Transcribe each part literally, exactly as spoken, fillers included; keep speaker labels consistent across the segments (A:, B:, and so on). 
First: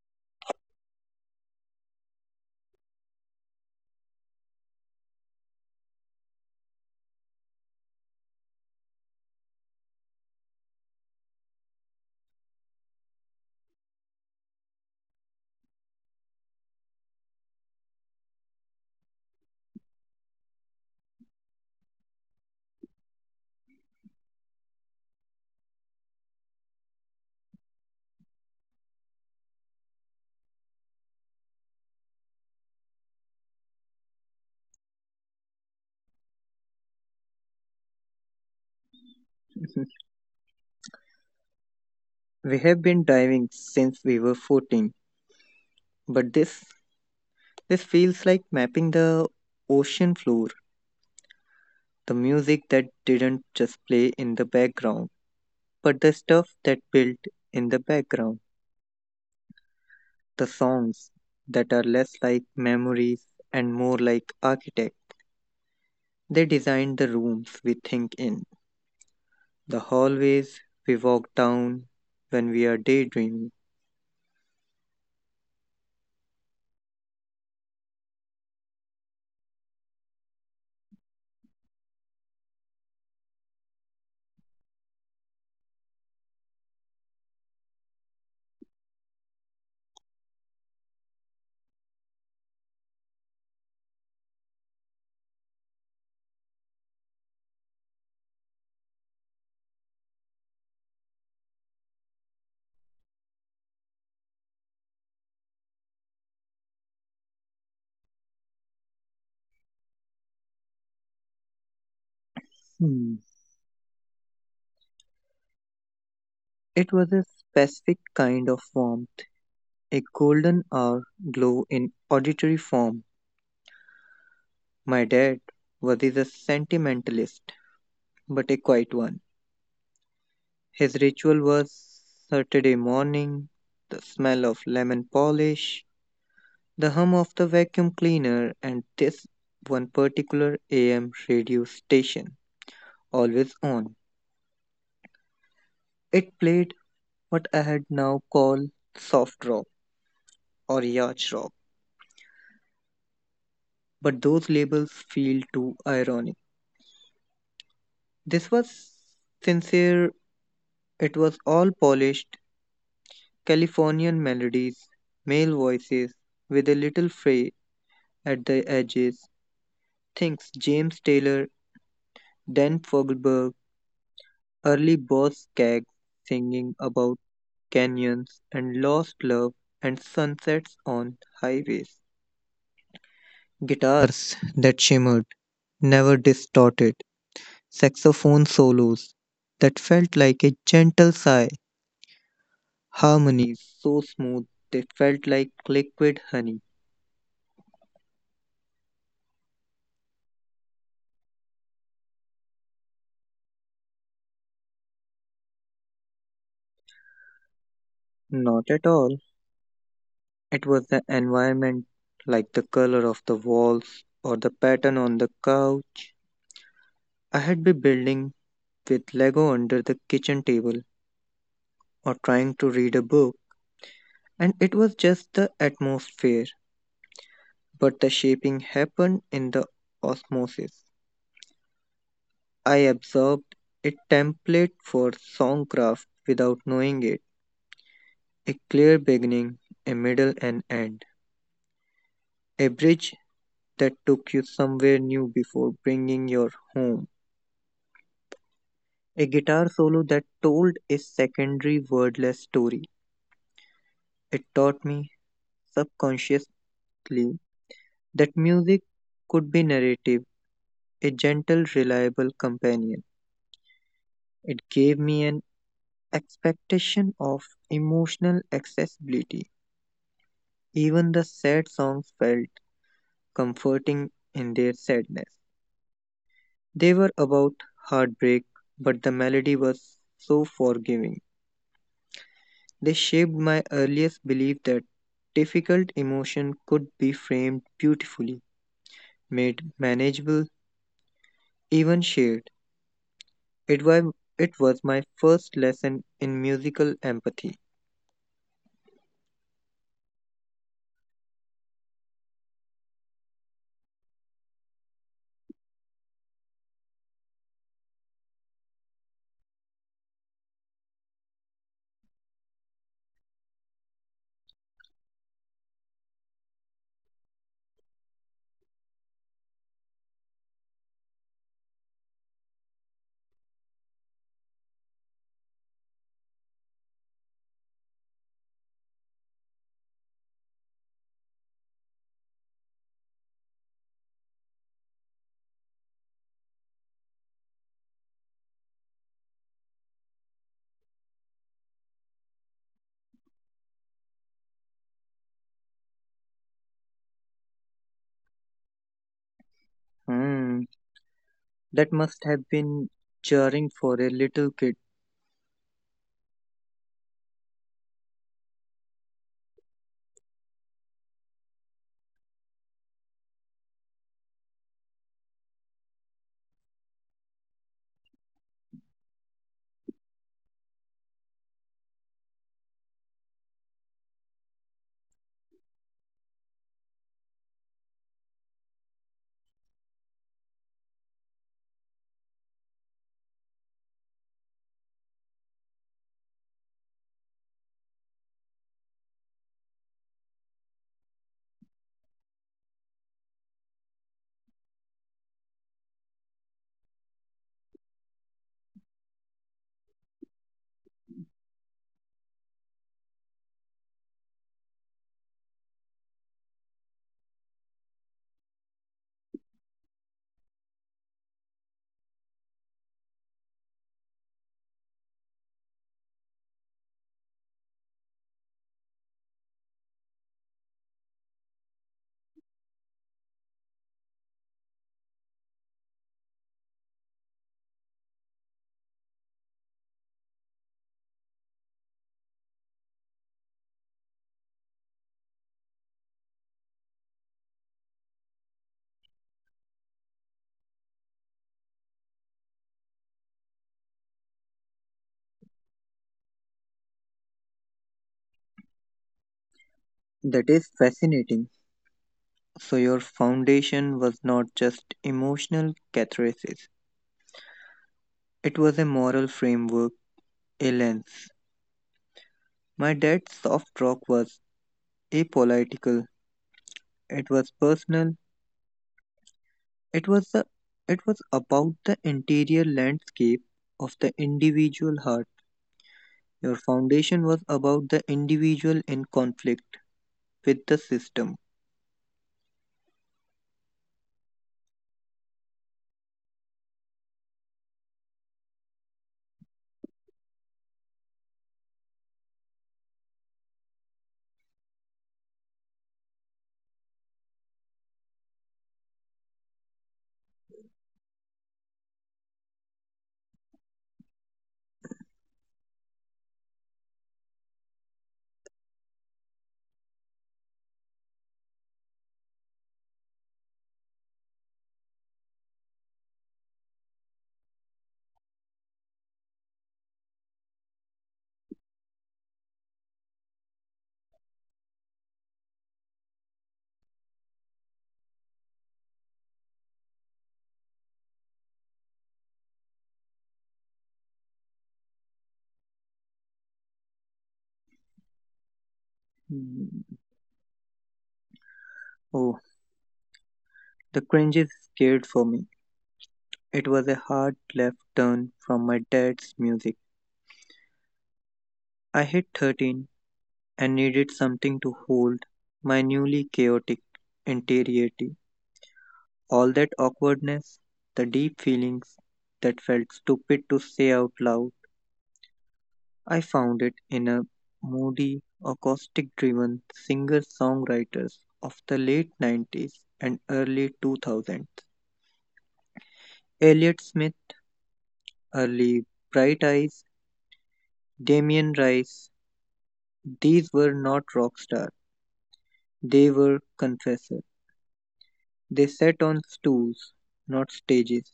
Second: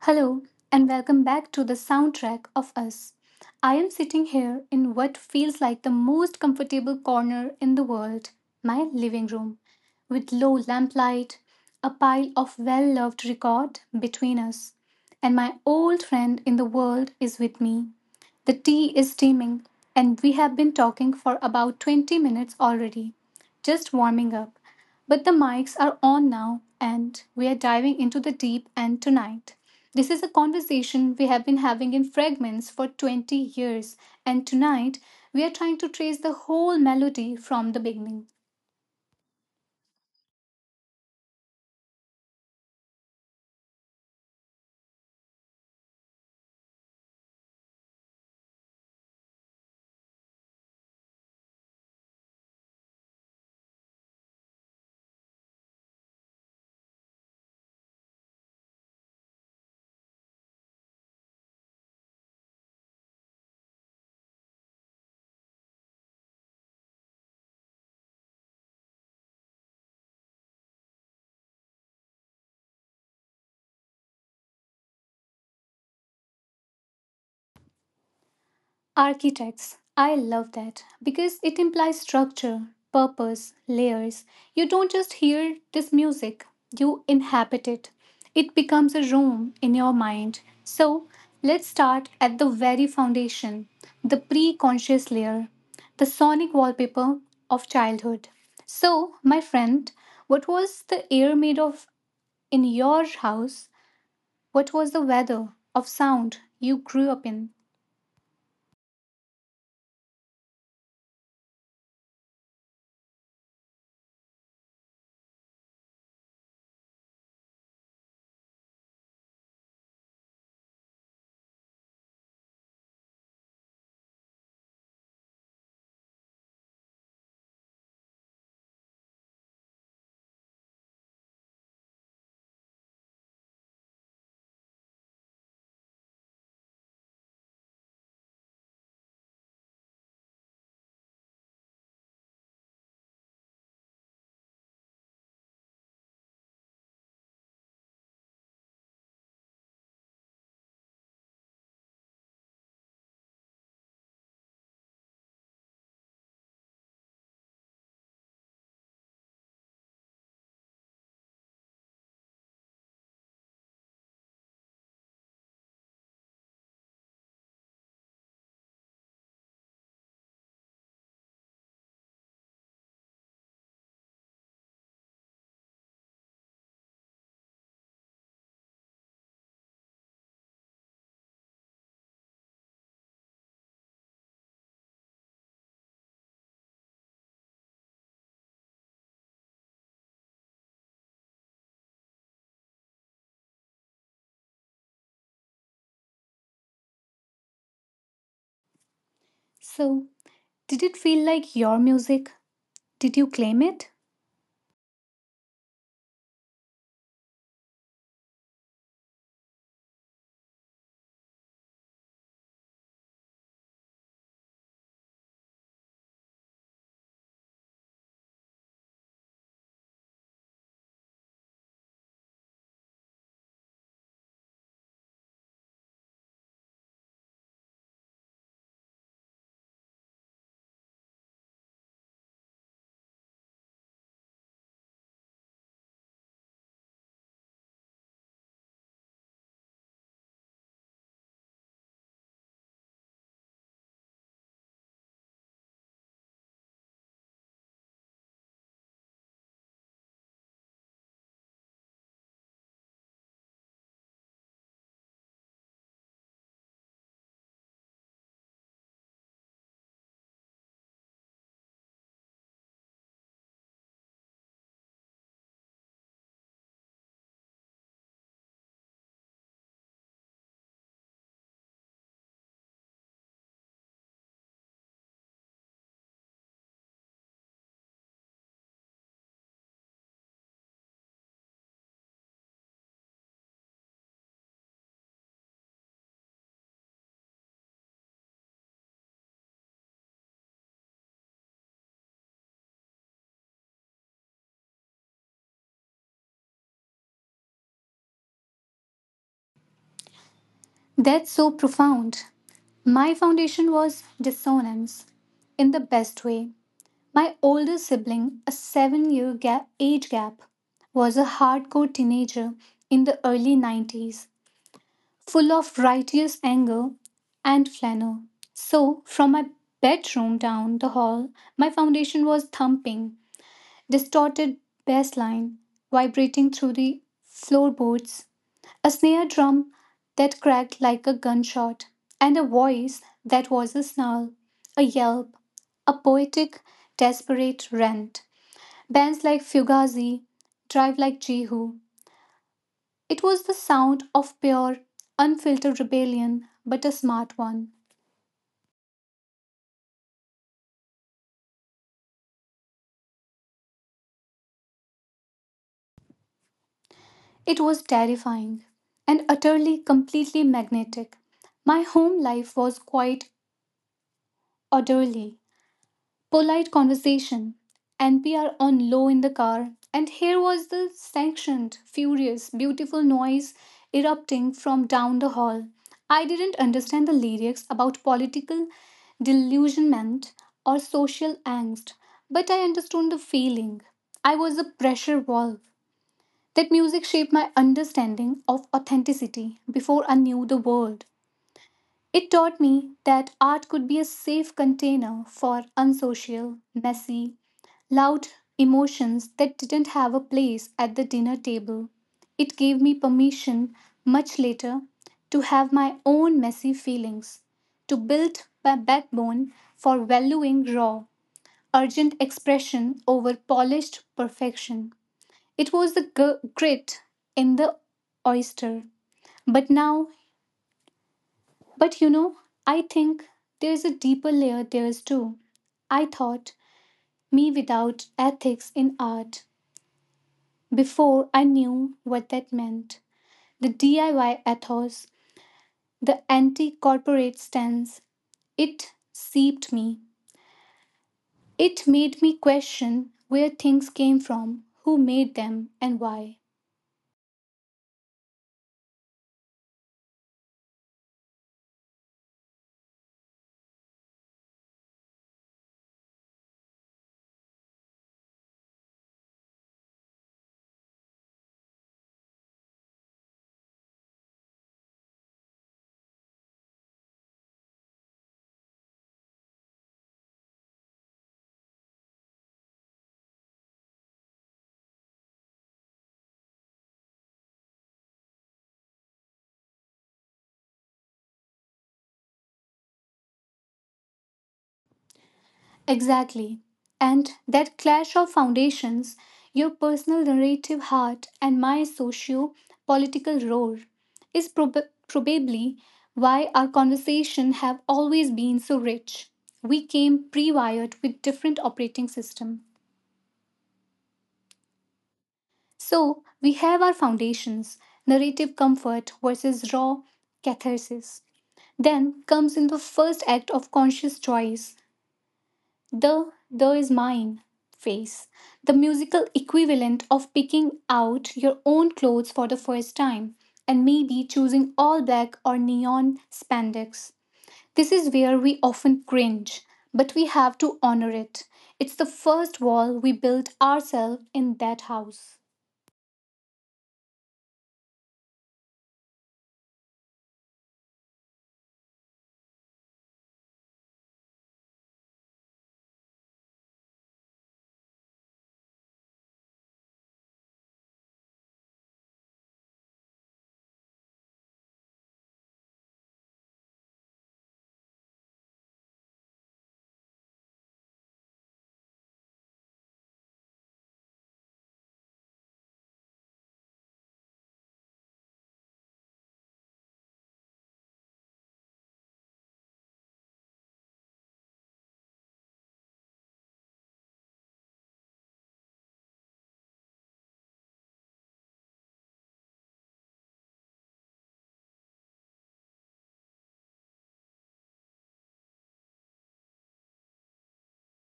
A: Hello, and welcome back to The Soundtrack of Us. I am sitting here in what feels like the most comfortable corner in the world, my living room, with low lamplight, a pile of well loved record between us, and my old friend in the world is with me. The tea is steaming, and we have been talking for about twenty minutes already, just warming up. But the mics are on now, and we are diving into the deep end tonight. This is a conversation we have been having in fragments for twenty years, and tonight we are trying to trace the whole melody from the beginning.
B: We have been diving since we were fourteen, but this this feels like mapping the ocean floor, the music that didn't just play in the background, but the stuff that built in the background, the songs that are less like memories and more like architects. They designed the rooms we think in, the hallways we walk down when we are daydreaming.
A: Architects. I love that because it implies structure, purpose, layers. You don't just hear this music, you inhabit it. It becomes a room in your mind. So let's start at the very foundation, the pre conscious layer, the sonic wallpaper of childhood. So, my friend, what was the air made of in your house? What was the weather of sound you grew up in?
B: Hmm. It was a specific kind of warmth, a golden hour glow in auditory form. My dad was a sentimentalist, but a quiet one. His ritual was Saturday morning, the smell of lemon polish, the hum of the vacuum cleaner, and this one particular A M radio station, always on. It played what I had now called soft rock or yacht rock, but those labels feel too ironic. This was sincere. It was all polished Californian melodies, male voices, with a little fray at the edges, thinks James Taylor, Dan Fogelberg, early Boz Scaggs singing about canyons and lost love and sunsets on highways. Guitars that shimmered, never distorted, saxophone solos that felt like a gentle sigh, harmonies so smooth they felt like liquid honey.
A: So, did it feel like your music? Did you claim it?
B: Not at all. It was the environment, like the color of the walls or the pattern on the couch. I had been building with Lego under the kitchen table or trying to read a book, and it was just the atmosphere. But the shaping happened in the osmosis. I absorbed a template for songcraft without knowing it, a clear beginning, a middle, and end, a bridge that took you somewhere new before bringing you home. A guitar solo that told a secondary wordless story. It taught me subconsciously that music could be narrative, a gentle, reliable companion. It gave me an expectation of emotional accessibility. Even the sad songs felt comforting in their sadness. They were about heartbreak, but the melody was so forgiving. They shaped my earliest belief that difficult emotion could be framed beautifully, made manageable, even shared. It was, it was my first lesson in musical empathy.
A: That's so profound. My foundation was dissonance in the best way. My older sibling, a seven year gap, age gap, was a hardcore teenager in the early nineties, full of righteous anger and flannel. So, from my bedroom down the hall, my foundation was thumping, distorted bass line vibrating through the floorboards, a snare drum that cracked like a gunshot, and a voice that was a snarl, a yelp, a poetic, desperate rant. Bands like Fugazi, Drive Like Jehu. It was the sound of pure, unfiltered rebellion, but a smart one.
B: Hmm, that must have been jarring for a little kid.
A: It was terrifying and utterly, completely magnetic. My home life was quite orderly. Polite conversation, N P R on low in the car, and here was the sanctioned, furious, beautiful noise erupting from down the hall. I didn't understand the lyrics about political delusionment or social angst, but I understood the feeling. I was a pressure valve. That music shaped my understanding of authenticity before I knew the word. It taught me that art could be a safe container for unsocial, messy, loud emotions that didn't have a place at the dinner table. It gave me permission, much later, to have my own messy feelings, to build my backbone for valuing raw, urgent expression over polished perfection. It was the g- grit in the oyster. But now but you know, I think there's a deeper layer there is too. I thought me without ethics in art before I knew what that meant. The D I Y ethos, the anti corporate stance, it seeped me. It made me question where things came from, who made them, and why.
B: That is fascinating. So, your foundation was not just emotional catharsis, it was a moral framework, a lens. My dad's soft rock was apolitical, it was personal. It was the it was about the interior landscape of the individual heart. Your foundation was about the individual in conflict with the system.
A: Exactly. And that clash of foundations, your personal narrative heart and my socio political roar, is prob- probably why our conversation have always been so rich. We came pre-wired with different operating system. So we have our foundations, narrative comfort versus raw catharsis. Then comes in the first act of conscious choice, The the is mine phase, the musical equivalent of picking out your own clothes for the first time and maybe choosing all black or neon spandex. This is where we often cringe, but we have to honor it. It's the first wall we built ourselves in that house.
B: Mm. Oh, the cringes scared for me. It was a hard left turn from my dad's music. I hit thirteen and needed something to hold my newly chaotic interiority. All that awkwardness, the deep feelings that felt stupid to say out loud, I found it in a moody, acoustic driven singer songwriters of the late nineties and early two thousands. Elliott Smith, early Bright Eyes, Damien Rice, these were not rock stars, they were confessors. They sat on stools, not stages.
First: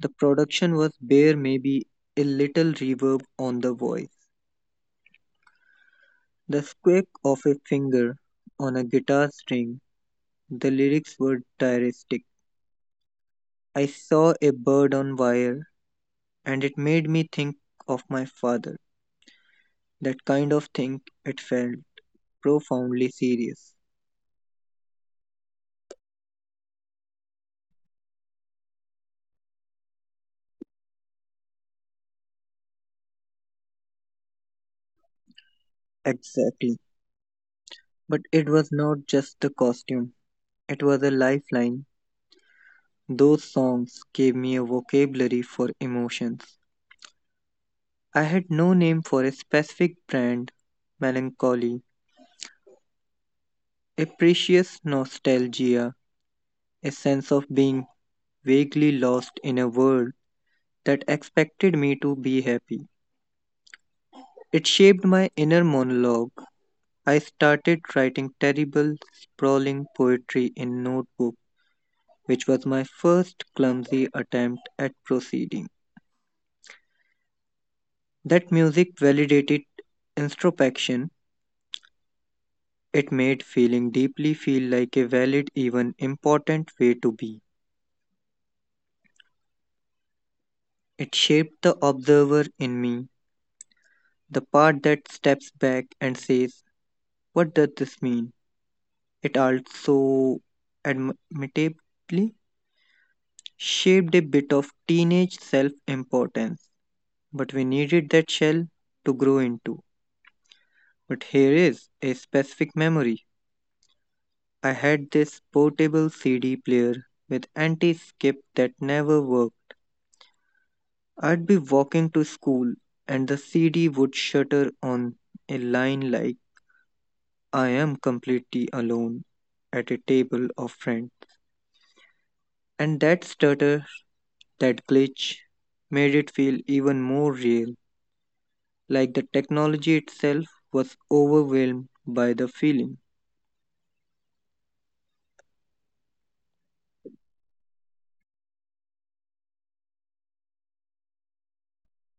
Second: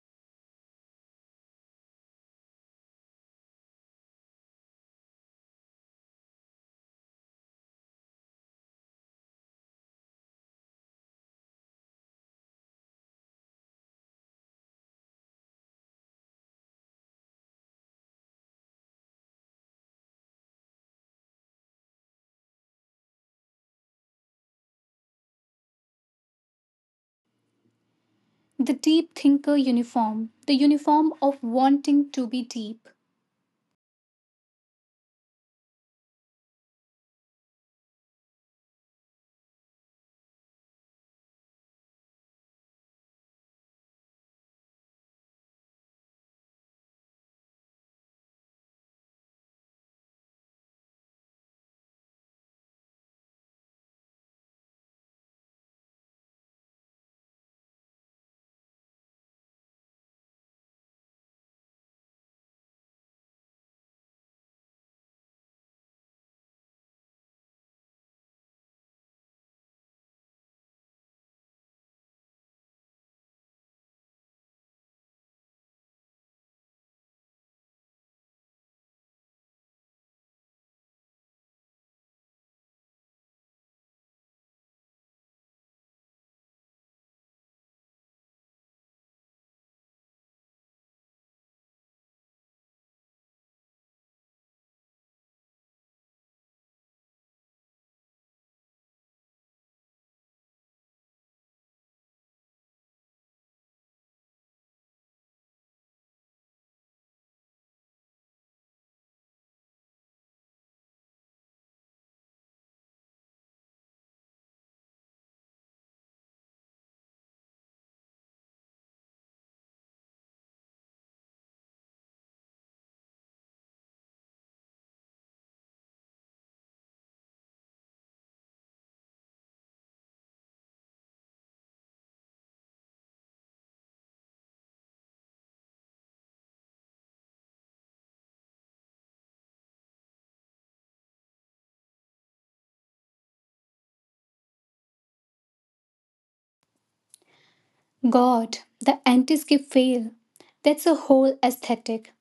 B: The production was bare, maybe a little reverb on the voice, the squeak of a finger on a guitar string. The lyrics were diaristic. I saw a bird on wire and it made me think of my father. That kind of thing, it felt profoundly serious.
A: The deep thinker uniform, the uniform of wanting to be deep.
B: Exactly. But it was not just the costume, it was a lifeline. Those songs gave me a vocabulary for emotions. I had no name for a specific brand melancholy, a precious nostalgia, a sense of being vaguely lost in a world that expected me to be happy. It shaped my inner monologue. I started writing terrible, sprawling poetry in notebook, which was my first clumsy attempt at proceeding. That music validated introspection. It made feeling deeply feel like a valid, even important way to be. It shaped the observer in me, the part that steps back and says, what does this mean? It also, admittedly, shaped a bit of teenage self importance, but we needed that shell to grow into. But here is a specific memory. I had this portable C D player with anti skip that never worked. I'd be walking to school and the C D would shudder on a line like, I am completely alone at a table of friends. And that stutter, that glitch, made it feel even more real, like the technology itself was overwhelmed by the feeling.
A: God, the anti skip fail. That's a whole aesthetic.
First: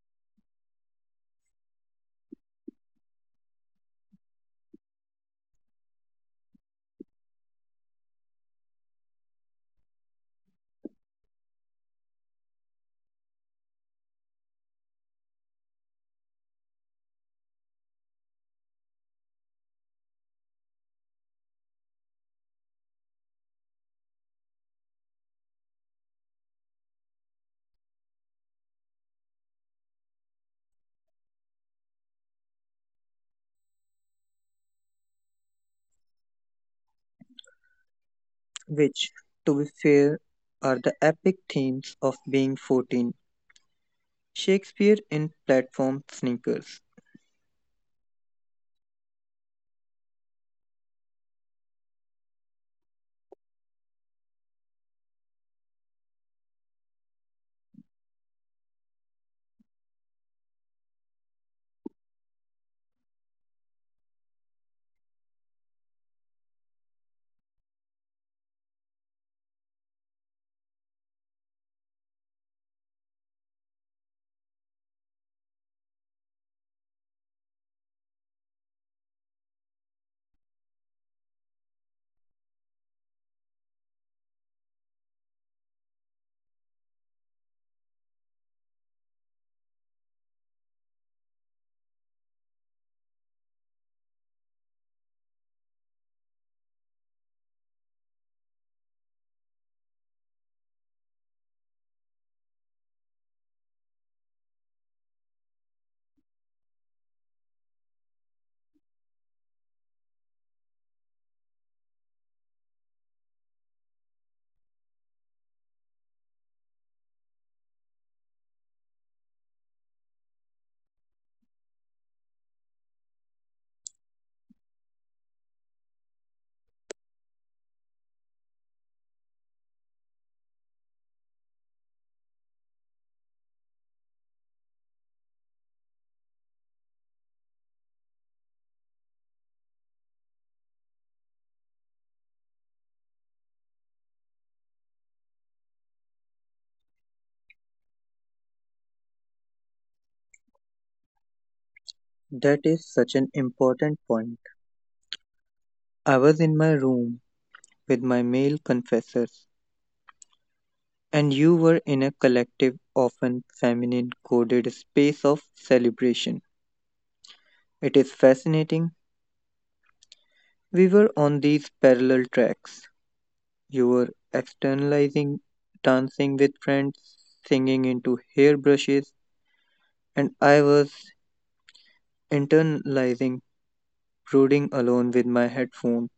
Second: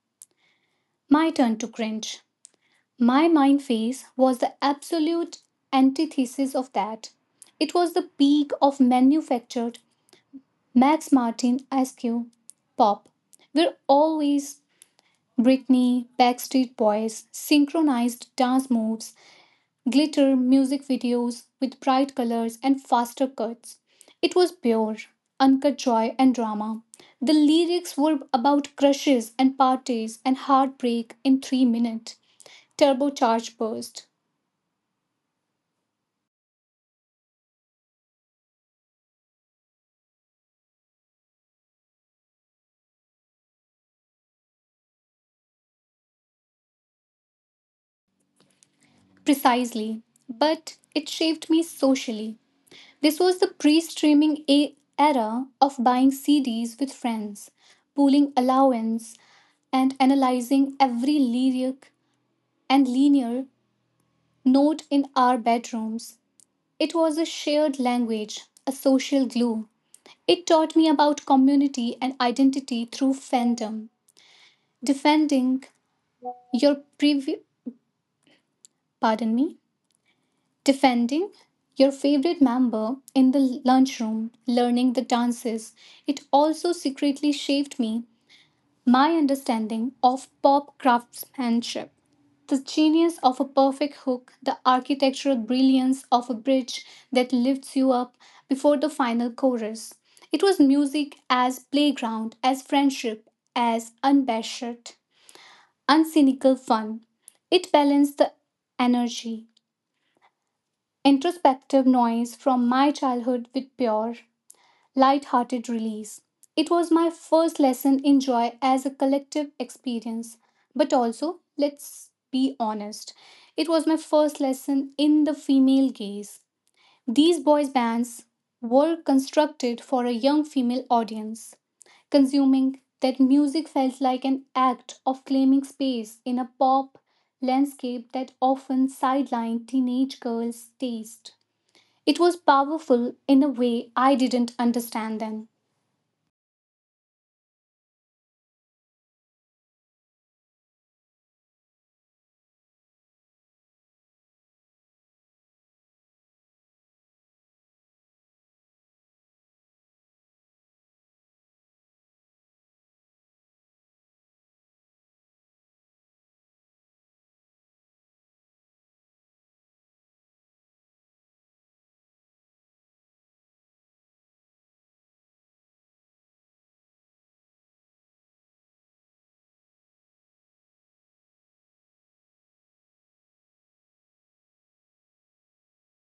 A: My turn to cringe. My mind phase was the absolute antithesis of that. It was the peak of manufactured Max Martin S Q pop, where always Britney, Backstreet Boys, synchronized dance moves, glitter music videos with bright colors and faster cuts. It was pure, uncut joy and drama. The lyrics were about crushes and parties and heartbreak in three minutes. Turbocharged burst.
B: Which, to be fair, are the epic themes of being fourteen. Shakespeare in platform sneakers.
A: Precisely. But it shaped me socially. This was the pre streaming a- era of buying C Ds with friends, pooling allowance, and analyzing every lyric and linear note in our bedrooms. It was a shared language, a social glue. It taught me about community and identity through fandom. Defending your previous. Pardon me. Defending your favorite member in the lunchroom, learning the dances. It also secretly shaped me, my understanding of pop craftsmanship. The genius of a perfect hook, the architectural brilliance of a bridge that lifts you up before the final chorus. It was music as playground, as friendship, as unbashed, uncynical fun. It balanced the energy, introspective noise from my childhood with pure, light-hearted release. It was my first lesson in joy as a collective experience, but also, let's be honest, it was my first lesson in the female gaze. These boys' bands were constructed for a young female audience. Consuming that music felt like an act of claiming space in a pop landscape that often sidelined teenage girls' taste. It was powerful in a way I didn't understand then.
B: That is such an important point. I was in my room with my male confessors, and you were in a collective, often feminine coded space of celebration. It is fascinating. We were on these parallel tracks. You were externalizing, dancing with friends, singing into hairbrushes, and I was internalizing, brooding alone with my headphone,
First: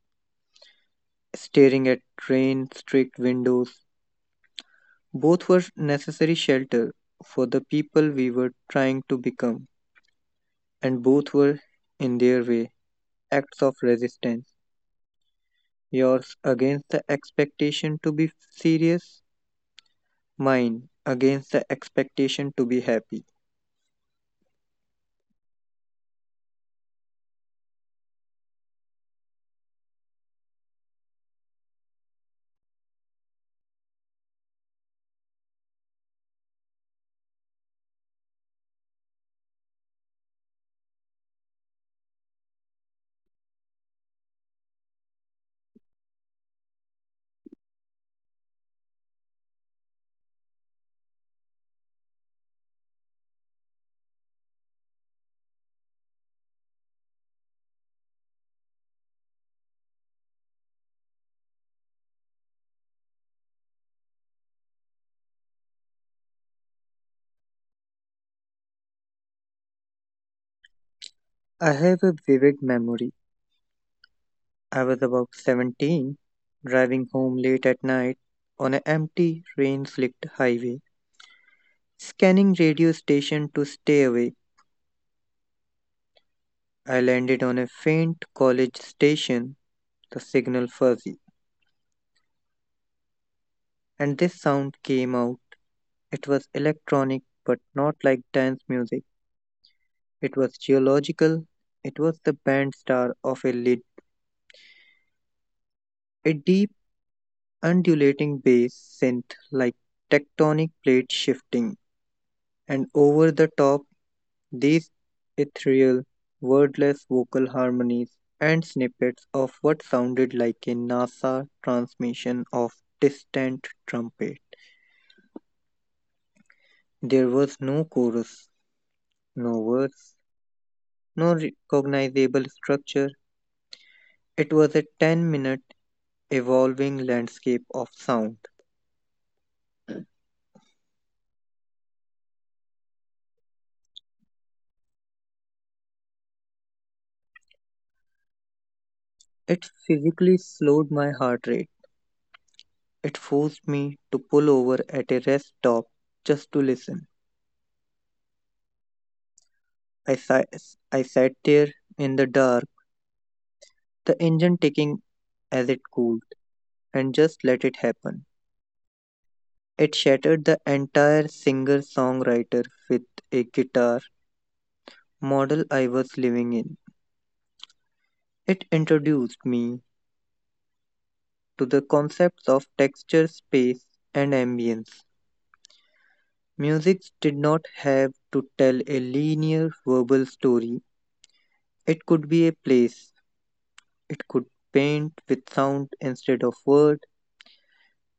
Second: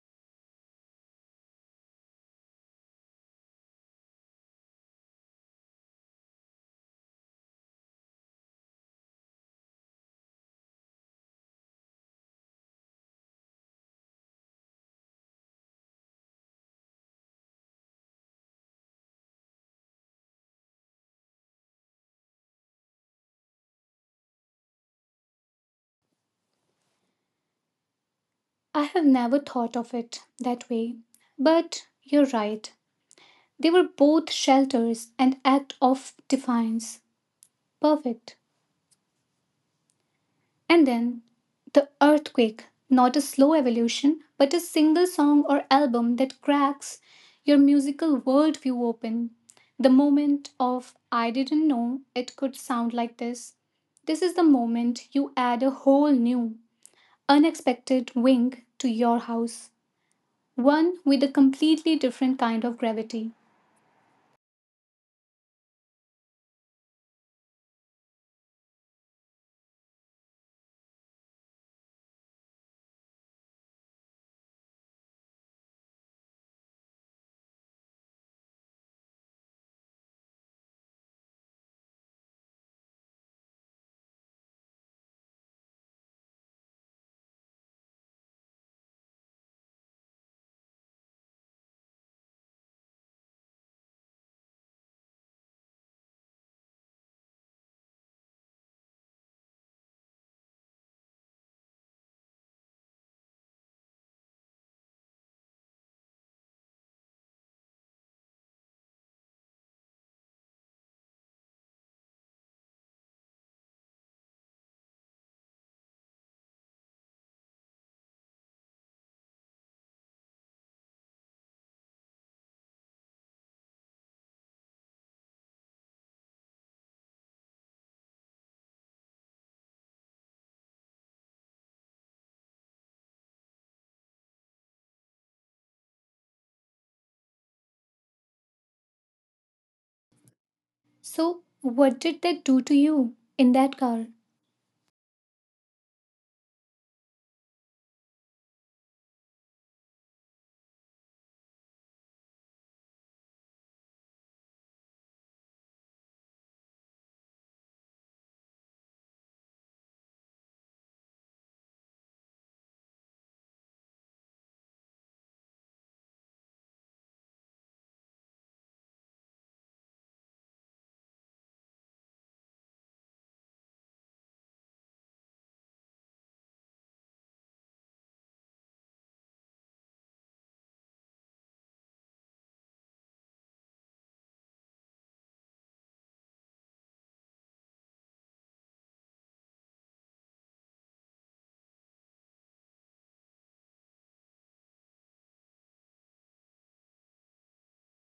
B: staring at rain streaked windows. Both were necessary shelter for the people we were trying to become, and both were, in their way, acts of resistance, yours against the expectation to be serious, mine against the expectation to be happy.
A: I have never thought of it that way. But you're right. They were both shelters and act of defiance. Perfect. And then the earthquake, not a slow evolution, but a single song or album that cracks your musical worldview open. The moment of I didn't know it could sound like this. This is the moment you add a whole new unexpected wing to your house, one with a completely different kind of gravity.
B: I have a vivid memory. I was about seventeen, driving home late at night on an empty, rain slicked highway, scanning radio station to stay away. I landed on a faint college station, the signal fuzzy, and this sound came out. It was electronic, but not like dance music. It was geological. It was the band star of a lid, a deep, undulating bass synth like tectonic plate shifting, and over the top, these ethereal, wordless vocal harmonies and snippets of what sounded like a NASA transmission of distant trumpet. There was no chorus, no verse, no recognizable structure. It was a ten minute evolving landscape of sound.
A: So, what did that do to you in that car?
B: It physically slowed my heart rate. It forced me to pull over at a rest stop just to listen. I, si- I sat there in the dark, the engine ticking as it cooled, and just let it happen. It shattered the entire singer songwriter with a guitar model I was living in. It introduced me to the concepts of texture, space, and ambience. Music did not have to tell a linear verbal story, it could be a place, it could paint with sound instead of words.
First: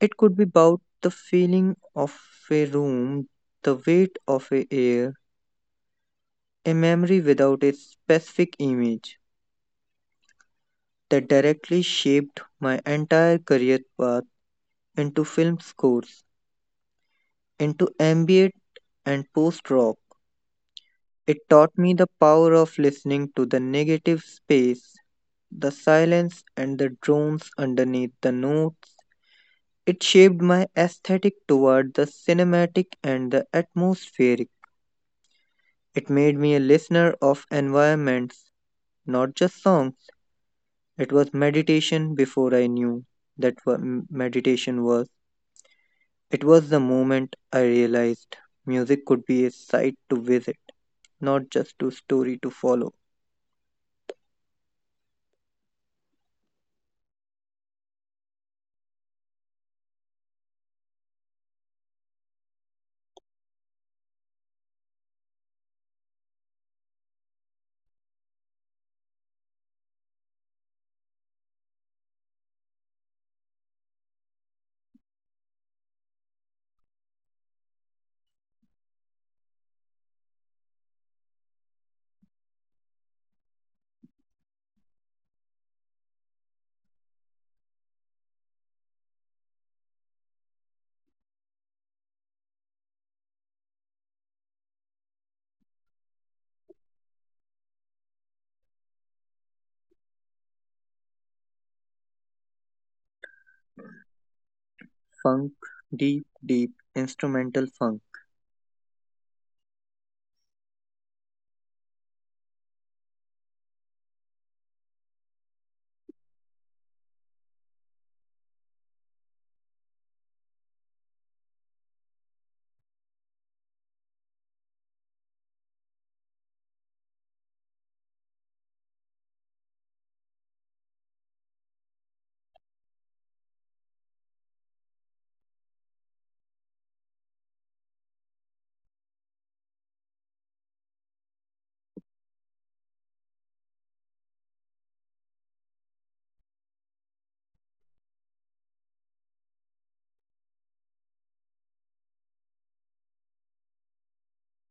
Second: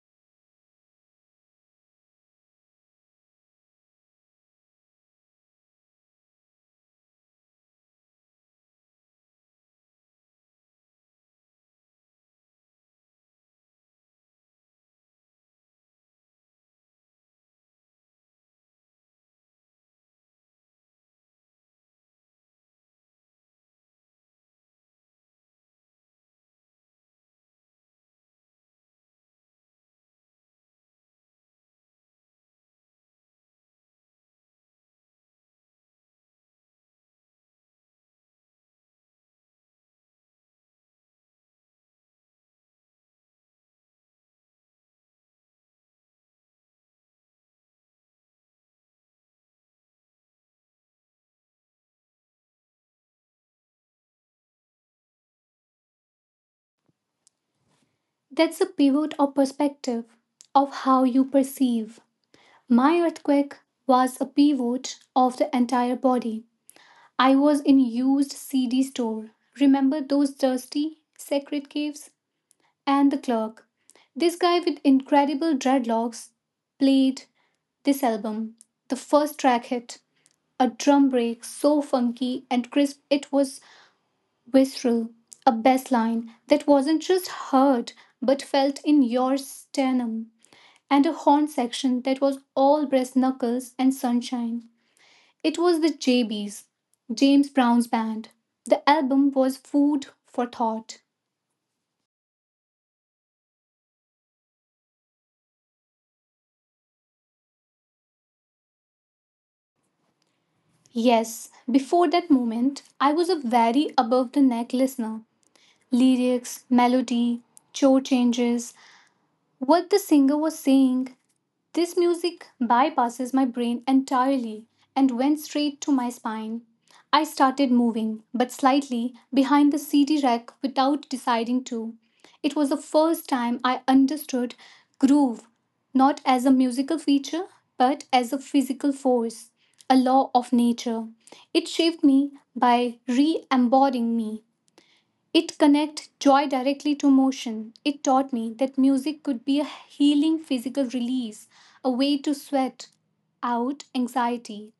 B: It could be about the feeling of a room, the weight of a air, a memory without a specific image that directly shaped my entire career path into film scores, into ambient and post rock. It taught me the power of listening to the negative space, the silence, and the drones underneath the notes. It shaped my aesthetic toward the cinematic and the atmospheric. It made me a listener of environments, not just songs. It was meditation before I knew that wa- m- meditation was. It was the moment I realized music could be a site to visit, not just a story to follow.
A: That's a pivot of perspective of how you perceive. My earthquake was a pivot of the entire body. I was in used C D store. Remember those dusty secret caves and the clerk. This guy with incredible dreadlocks played this album. The first track hit. A drum break so funky and crisp it was visceral. A bass line that wasn't just heard but felt in your sternum. And a horn section that was all brass knuckles and sunshine. It was the J Bs, James Brown's band. The album was Food for Thought.
B: Funk, deep, deep, instrumental funk.
A: Yes, before that moment, I was a very above the neck listener. Lyrics, melody, chord changes, what the singer was saying, this music bypasses my brain entirely and went straight to my spine. I started moving, but slightly, behind the C D rack without deciding to. It was the first time I understood groove, not as a musical feature, but as a physical force, a law of nature. It shaped me by re embodying me. It connects joy directly to motion. It taught me that music could be a healing physical release, a way to sweat out anxiety,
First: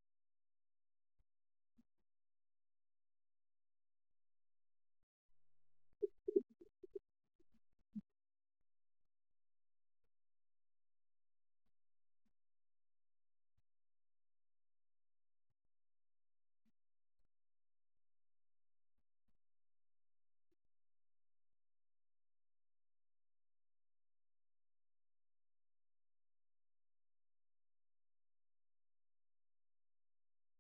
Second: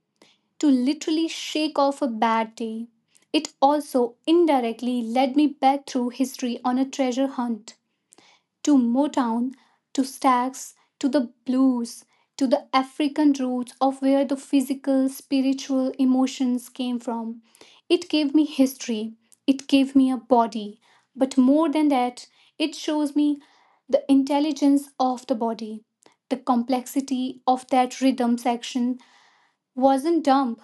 A: to literally shake off a bad day. It also indirectly led me back through history on a treasure hunt to Motown, to Stax, to the blues, to the African roots of where the physical, spiritual emotions came from. It gave me history, it gave me a body, but more than that, it shows me the intelligence of the body. The complexity of that rhythm section wasn't dumb,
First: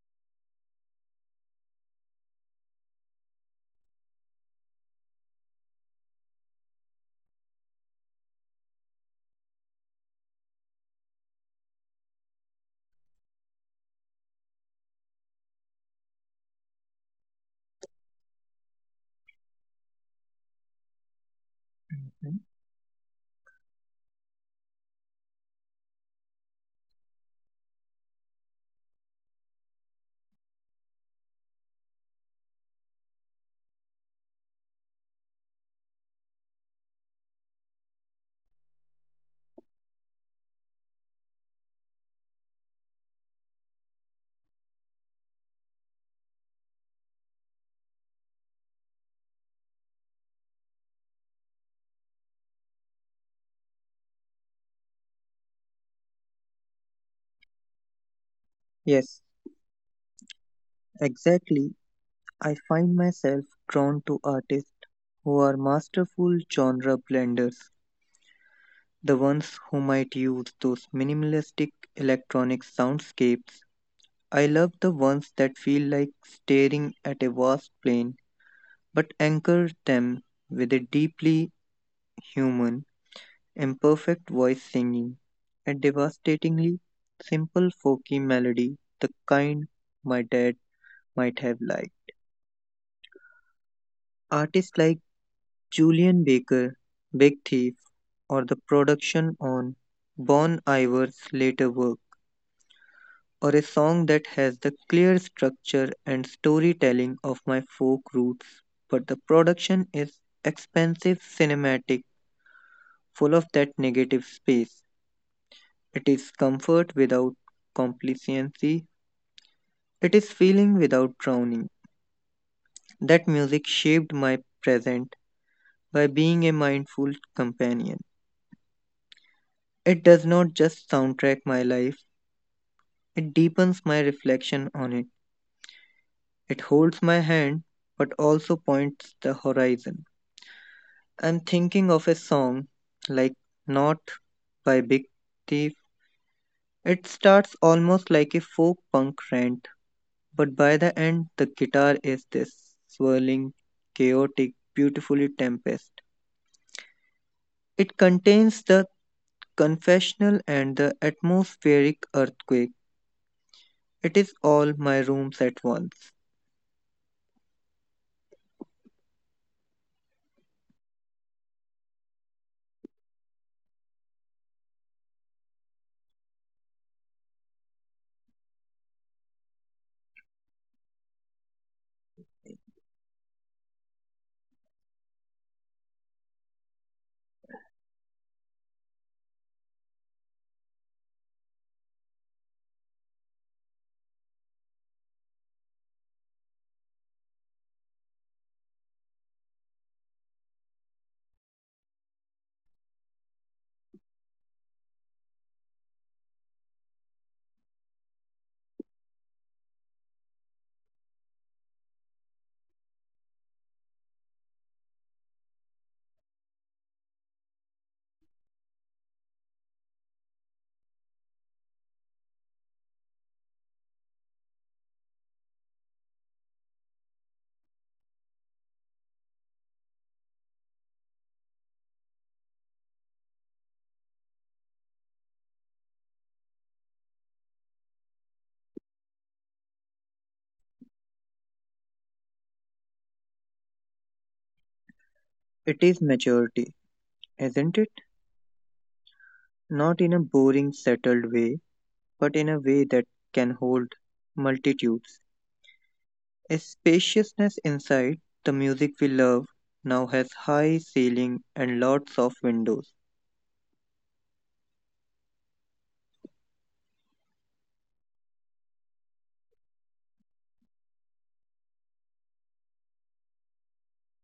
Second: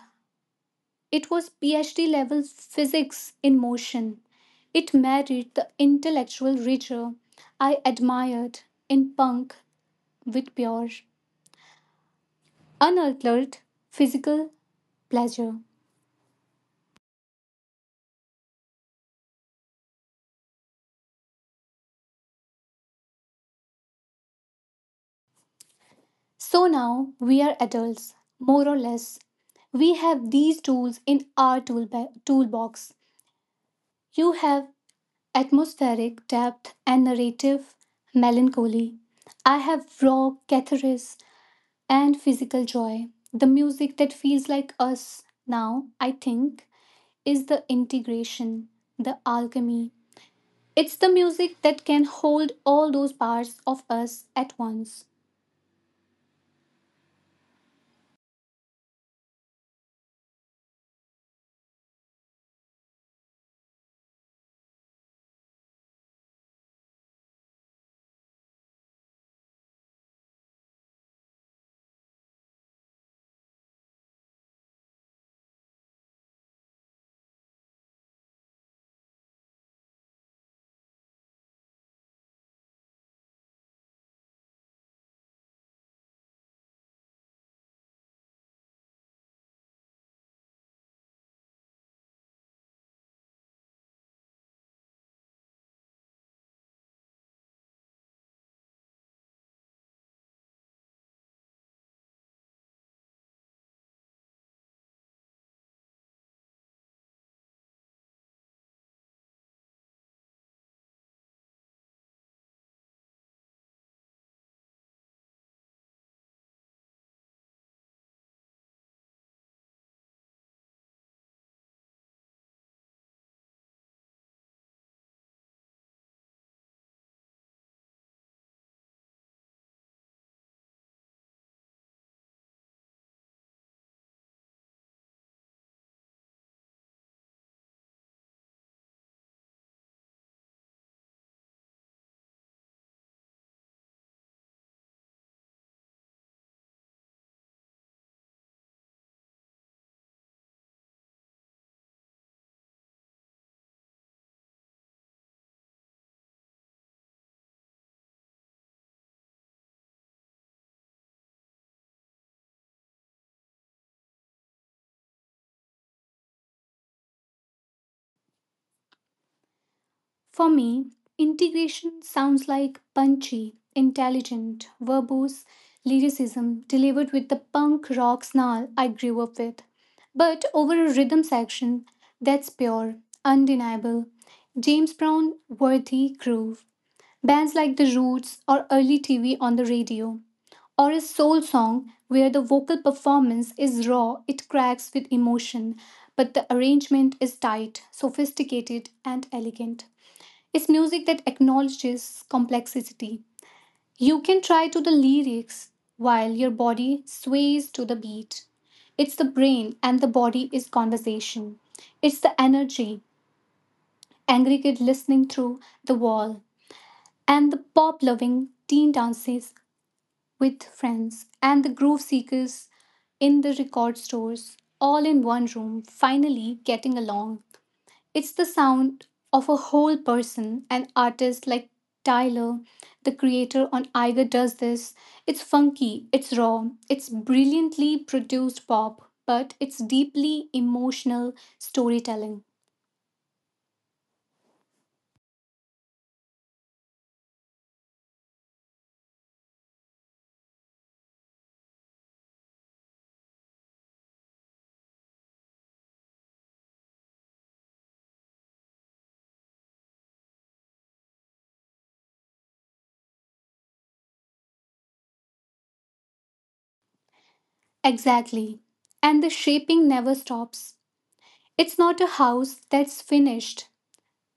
A: it was PhD level physics in motion. It married the intellectual rigor I admired in punk with pure, unearthed physical pleasure.
B: Mhm.
A: So now we are adults, more or less. We have these tools in our toolba- toolbox. You have atmospheric depth and narrative melancholy. I have raw catharsis and physical joy. The music that feels like us now, I think, is the integration, the alchemy. It's the music that can hold all those parts of us at once.
B: Yes, exactly. I find myself drawn to artists who are masterful genre blenders. The ones who might use those minimalistic electronic soundscapes. I love the ones that feel like staring at a vast plain but anchor them with a deeply human, imperfect voice singing a devastatingly simple folky melody, the kind my dad might have liked. Artists like Julian Baker, Big Thief, or the production on Bon Iver's later work, or a song that has the clear structure and storytelling of my folk roots, but the production is expensive, cinematic, full of that negative space. It is comfort without complacency, it is feeling without drowning. That music shaped my present by being a mindful companion. It does not just soundtrack my life, it deepens my reflection on it. It holds my hand but also points the horizon. I'm thinking of a song like Not by Big Thief. It starts almost like a folk punk rant, but by the end, the guitar is this swirling, chaotic, beautifully tempest. It contains the confessional and the atmospheric earthquake. It is all my rooms at once.
A: For me, integration sounds like punchy, intelligent, verbose lyricism delivered with the punk rock snarl I grew up with, but over a rhythm section that's pure, undeniable, James Brown worthy groove. Bands like The Roots or early T V on the Radio, or a soul song where the vocal performance is raw, it cracks with emotion, but the arrangement is tight, sophisticated, and elegant. It's music that acknowledges complexity. You can try to the lyrics while your body sways to the beat. It's the brain and the body is conversation. It's the energy, angry kid listening through the wall, and the pop loving teen dances with friends, and the groove seekers in the record stores, all in one room, finally getting along. It's the sound of a whole person, an artist like Tyler, the Creator on Iger Does This. It's funky, it's raw, it's brilliantly produced pop, but it's deeply emotional storytelling.
B: It is maturity, isn't it? Not in a boring, settled way, but in a way that can hold multitudes. A spaciousness inside the music we love now has high ceiling and lots of windows.
A: Exactly. And the shaping never stops. It's not a house that's finished.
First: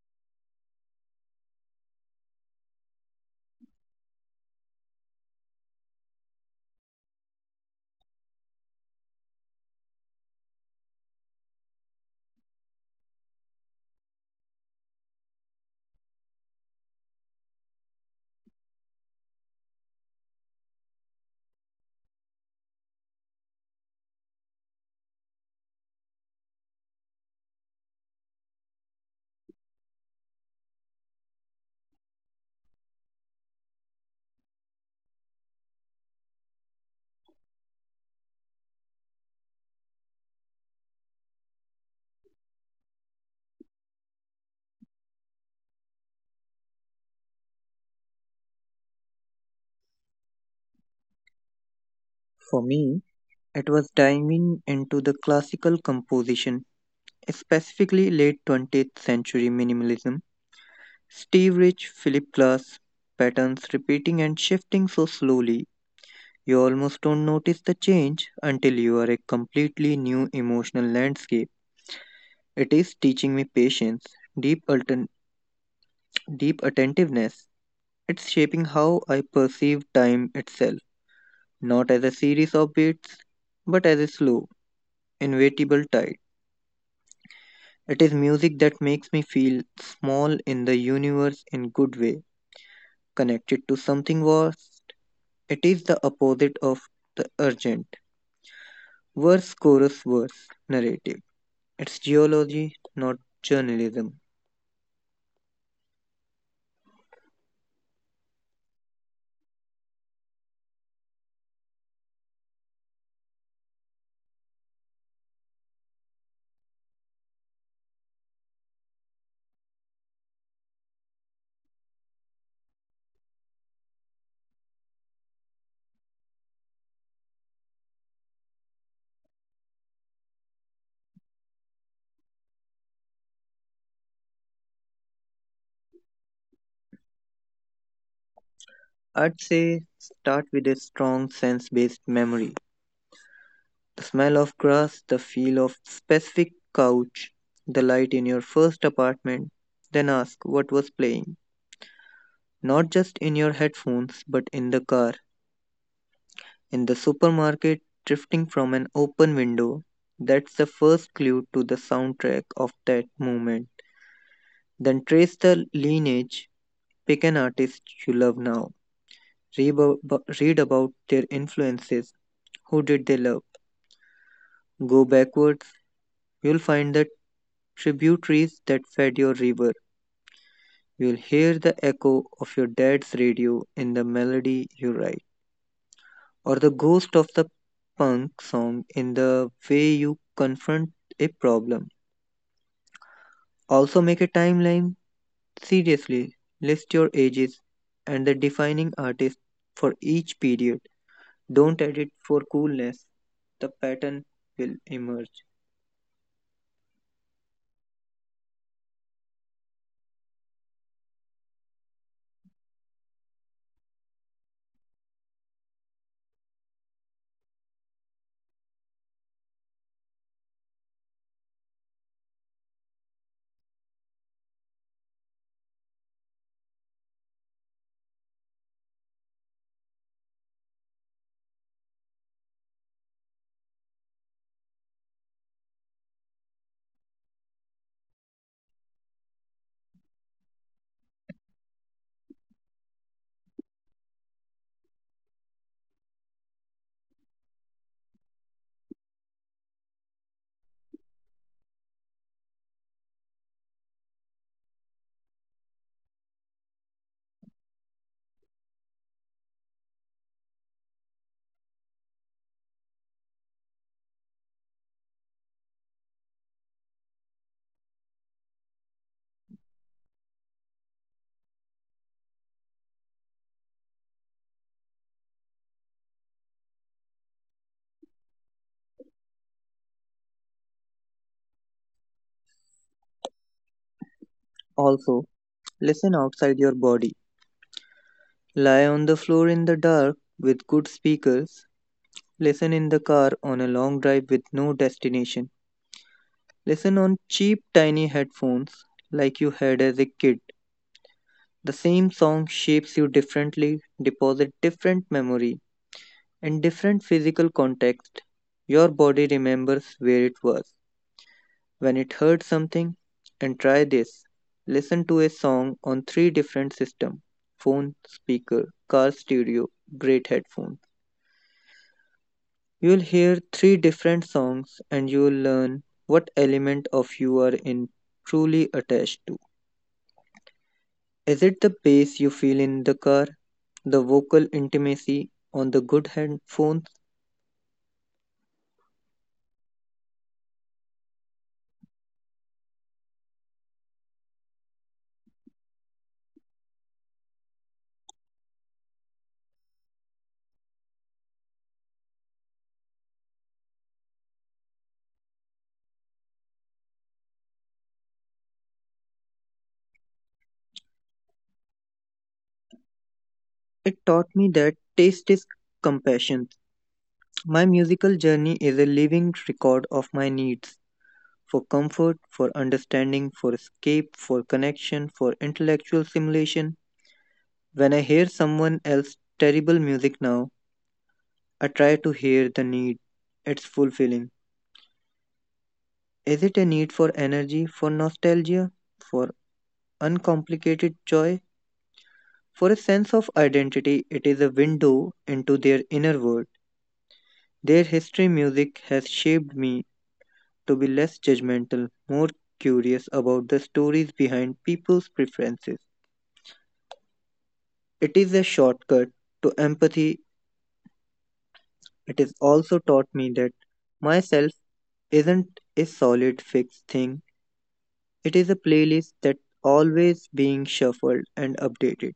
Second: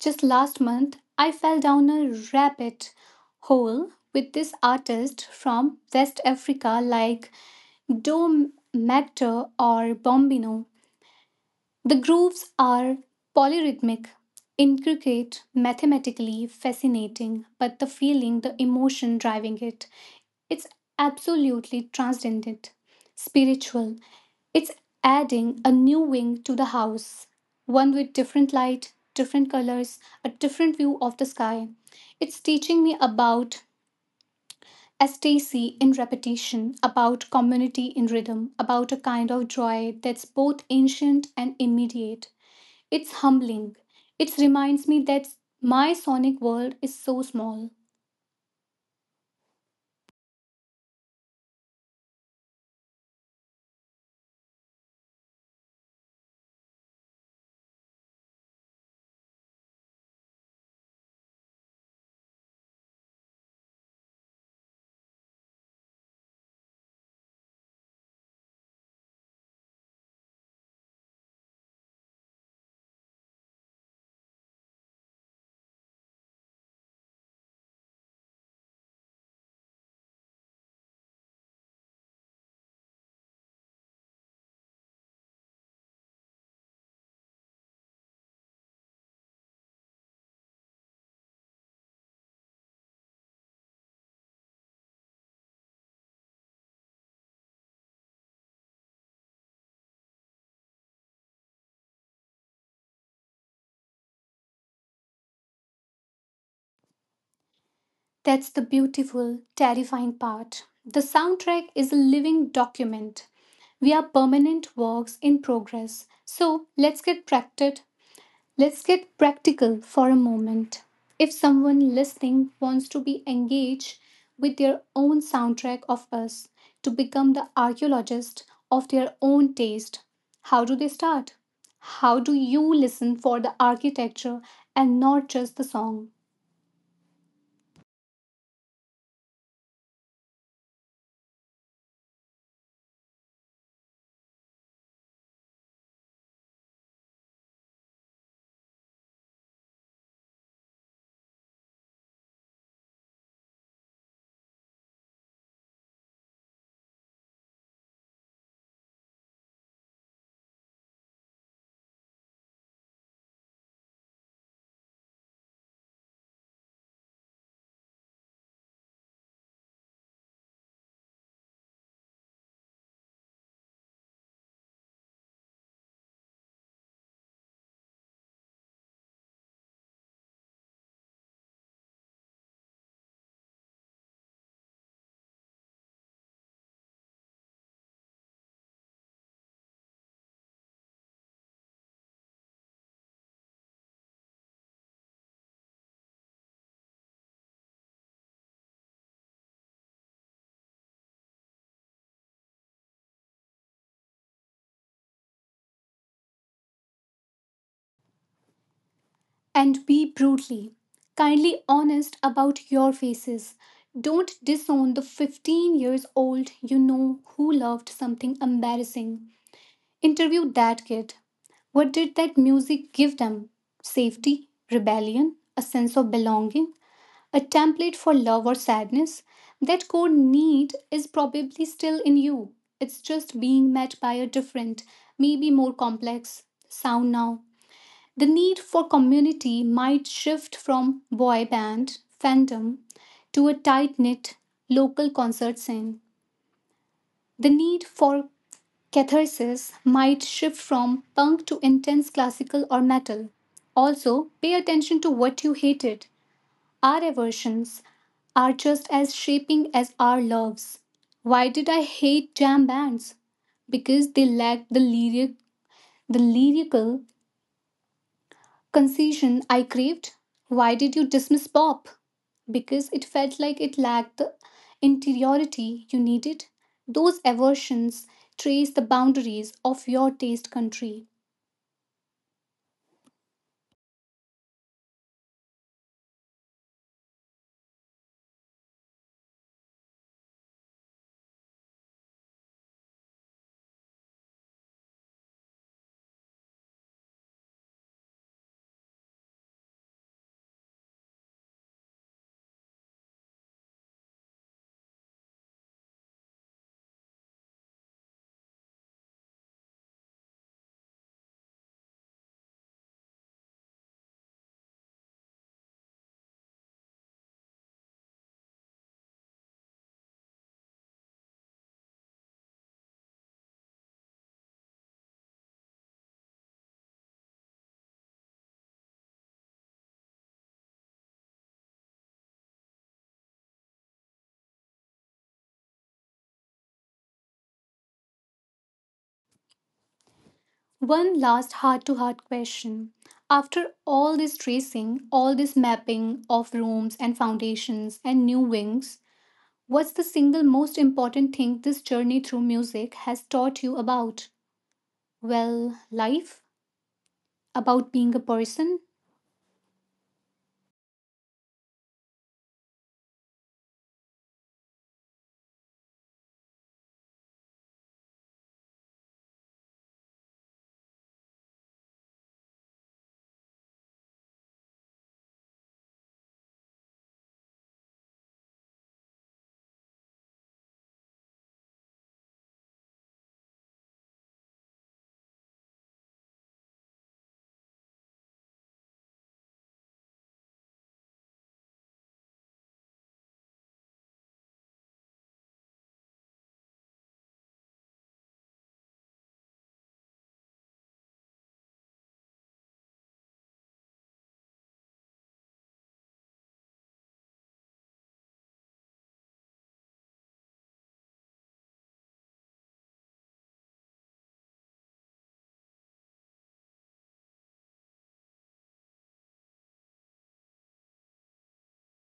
A: Just last month, I fell down a rabbit hole with this artist from West Africa like Do Mactor or Bombino. The grooves are polyrhythmic, intricate, mathematically fascinating, but the feeling, the emotion driving it, it's absolutely transcendent, spiritual. It's adding a new wing to the house, one with different light, different colors, a different view of the sky. It's teaching me about ecstasy in repetition, about community in rhythm, about a kind of joy that's both ancient and immediate. It's humbling. It reminds me that my sonic world is so small.
B: For me, it was diving into the classical composition specifically late twentieth century minimalism, Steve Rich, Philip Glass, patterns repeating and shifting so slowly you almost don't notice the change until you are a completely new emotional landscape. It is teaching me patience, deep, alten- deep attentiveness. It's shaping how I perceive time itself, not as a series of beats, but as a slow, inevitable tide. It is music that makes me feel small in the universe in good way, connected to something vast. It is the opposite of the urgent, verse chorus verse narrative. It's geology, not journalism.
A: That's the beautiful, terrifying part. The soundtrack is a living document. We are permanent works in progress. So let's get practical. Let's get practical for a moment. If someone listening wants to be engaged with their own soundtrack of us, to become the archaeologist of their own taste, how do they start? How do you listen for the architecture and not just the song?
B: I'd say start with a strong sense based memory. The smell of grass, the feel of specific couch, the light in your first apartment. Then ask what was playing, not just in your headphones, but in the car, in the supermarket, drifting from an open window. That's the first clue to the soundtrack of that moment. Then trace the lineage, pick an artist you love now, read, abo- read about their influences, who did they love. Go backwards, you'll find the tributaries that fed your river. You'll hear the echo of your dad's radio in the melody you write, or the ghost of the punk song in the way you confront a problem. Also, make a timeline seriously. List your ages and the defining artist for each period. Don't edit for coolness, the pattern will emerge.
A: And be brutally, kindly honest about your faces. Don't disown the fifteen years old you know who loved something embarrassing. Interview that kid. What did that music give them? Safety, rebellion, a sense of belonging, a template for love or sadness? That core need is probably still in you. It's just being met by a different, maybe more complex sound now. The need for community might shift from boy band fandom to a tight knit local concert scene. The need for catharsis might shift from punk to intense classical or metal. Also, pay attention to what you hated. Our aversions are just as shaping as our loves. Why did I hate jam bands? Because they lacked the lyric, the lyrical concession I craved. Why did you dismiss Bob? Because it felt like it lacked the interiority you needed. Those aversions trace the boundaries of your taste country.
B: Also, listen outside your body. Lie on the floor in the dark with good speakers. Listen in the car on a long drive with no destination. Listen on cheap, tiny headphones like you had as a kid. The same song shapes you differently, deposit different memory in different physical context, your body remembers where it was when it heard something. And try this, listen to a song on three different systems, phone, speaker, car stereo, great headphones. You'll hear three different songs and you'll learn what element of you are in truly attached to. Is it the bass you feel in the car? The vocal intimacy on the good headphones?
A: One last heart to heart question. After all this tracing, all this mapping of rooms and foundations and new wings, what's the single most important thing this journey through music has taught you about? Well, life? About being a person?
B: It taught me that taste is compassion. My musical journey is a living record of my needs for comfort, for understanding, for escape, for connection, for intellectual stimulation. When I hear someone else's terrible music now, I try to hear the need. It's fulfilling. Is it a need for energy, for nostalgia, for uncomplicated joy? For a sense of identity, it is a window into their inner world. Their history music has shaped me to be less judgmental, more curious about the stories behind people's preferences. It is a shortcut to empathy. It has also taught me that myself isn't a solid fixed thing. It is a playlist that always being shuffled and updated,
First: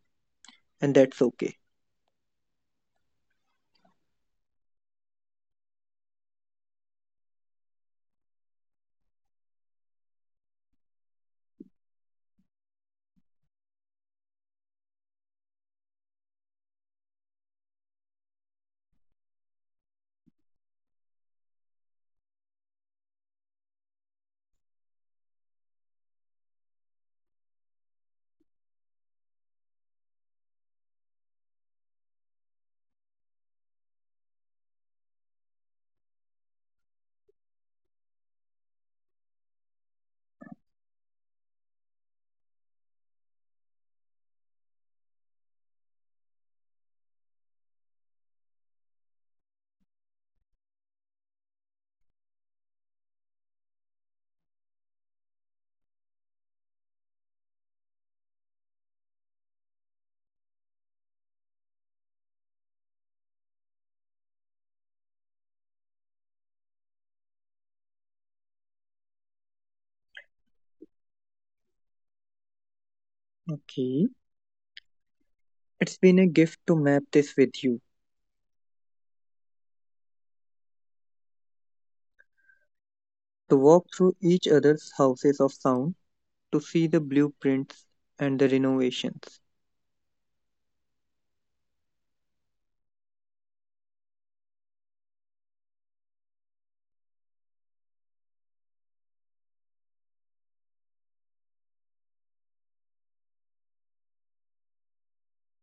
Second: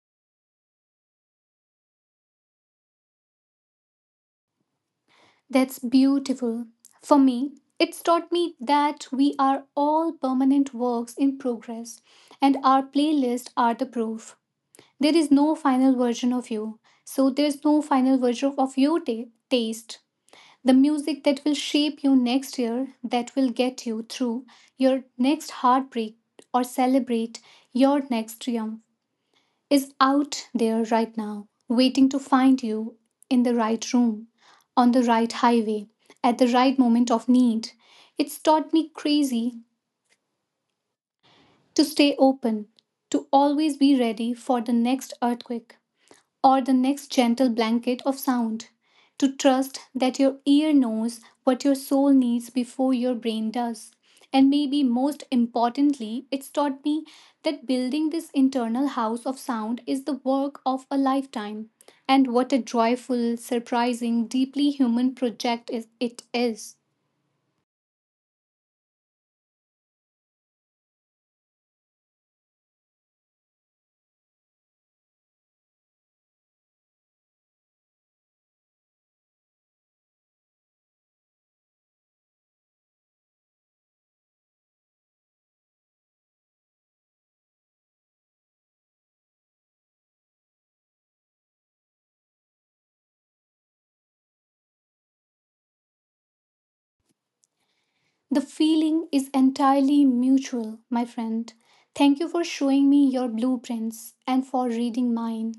B: and that's okay.
A: That's beautiful. For me, it's taught me that we are all permanent works in progress, and our playlists are the proof. There is no final version of you, so there's no final version of your ta- taste. The music that will shape you next year, that will get you through your next heartbreak or celebrate your next triumph is out there right now, waiting to find you in the right room, on the right highway, at the right moment of need. It's taught me crazy to stay open, to always be ready for the next earthquake, or the next gentle blanket of sound. To trust that your ear knows what your soul needs before your brain does. And maybe most importantly, it's taught me that building this internal house of sound is the work of a lifetime. And what a joyful, surprising, deeply human project is, it is.
B: Okay. It's been a gift to map this with you, to walk through each other's houses of sound, to see the blueprints and the renovations.
A: The feeling is entirely mutual, my friend. Thank you for showing me your blueprints and for reading mine.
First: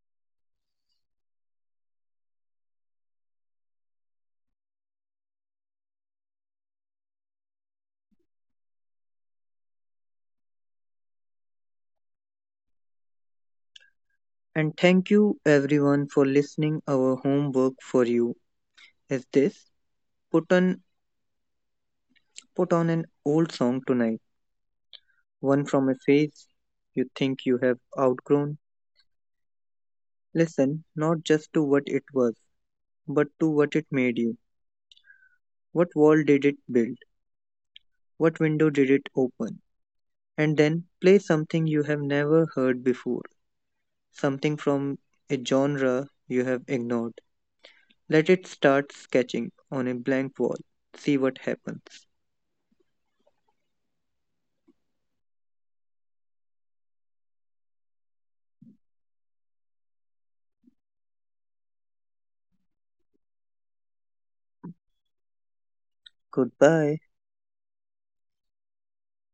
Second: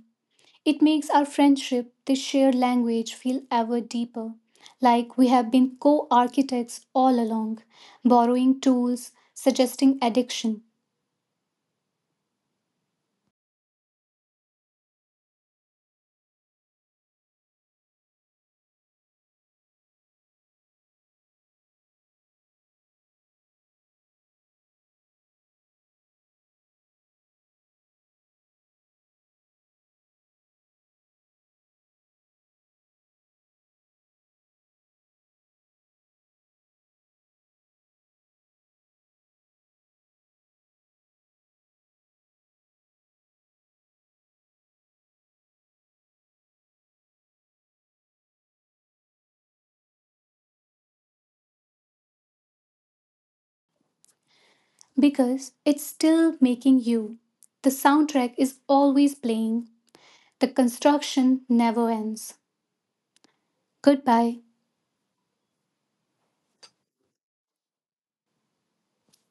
A: It makes our friendship, this shared language, feel ever deeper, like we have been co architects all along, borrowing tools, suggesting addiction,
B: And thank you everyone for listening. Our homework for you is this. Put on Put on an old song tonight, one from a phase you think you have outgrown. Listen not just to what it was, but to what it made you. What wall did it build? What window did it open? And then play something you have never heard before, something from a genre you have ignored. Let it start sketching on a blank wall. See what happens.
A: because it's still making you. The soundtrack is always playing, the construction never ends. Goodbye.
B: Goodbye.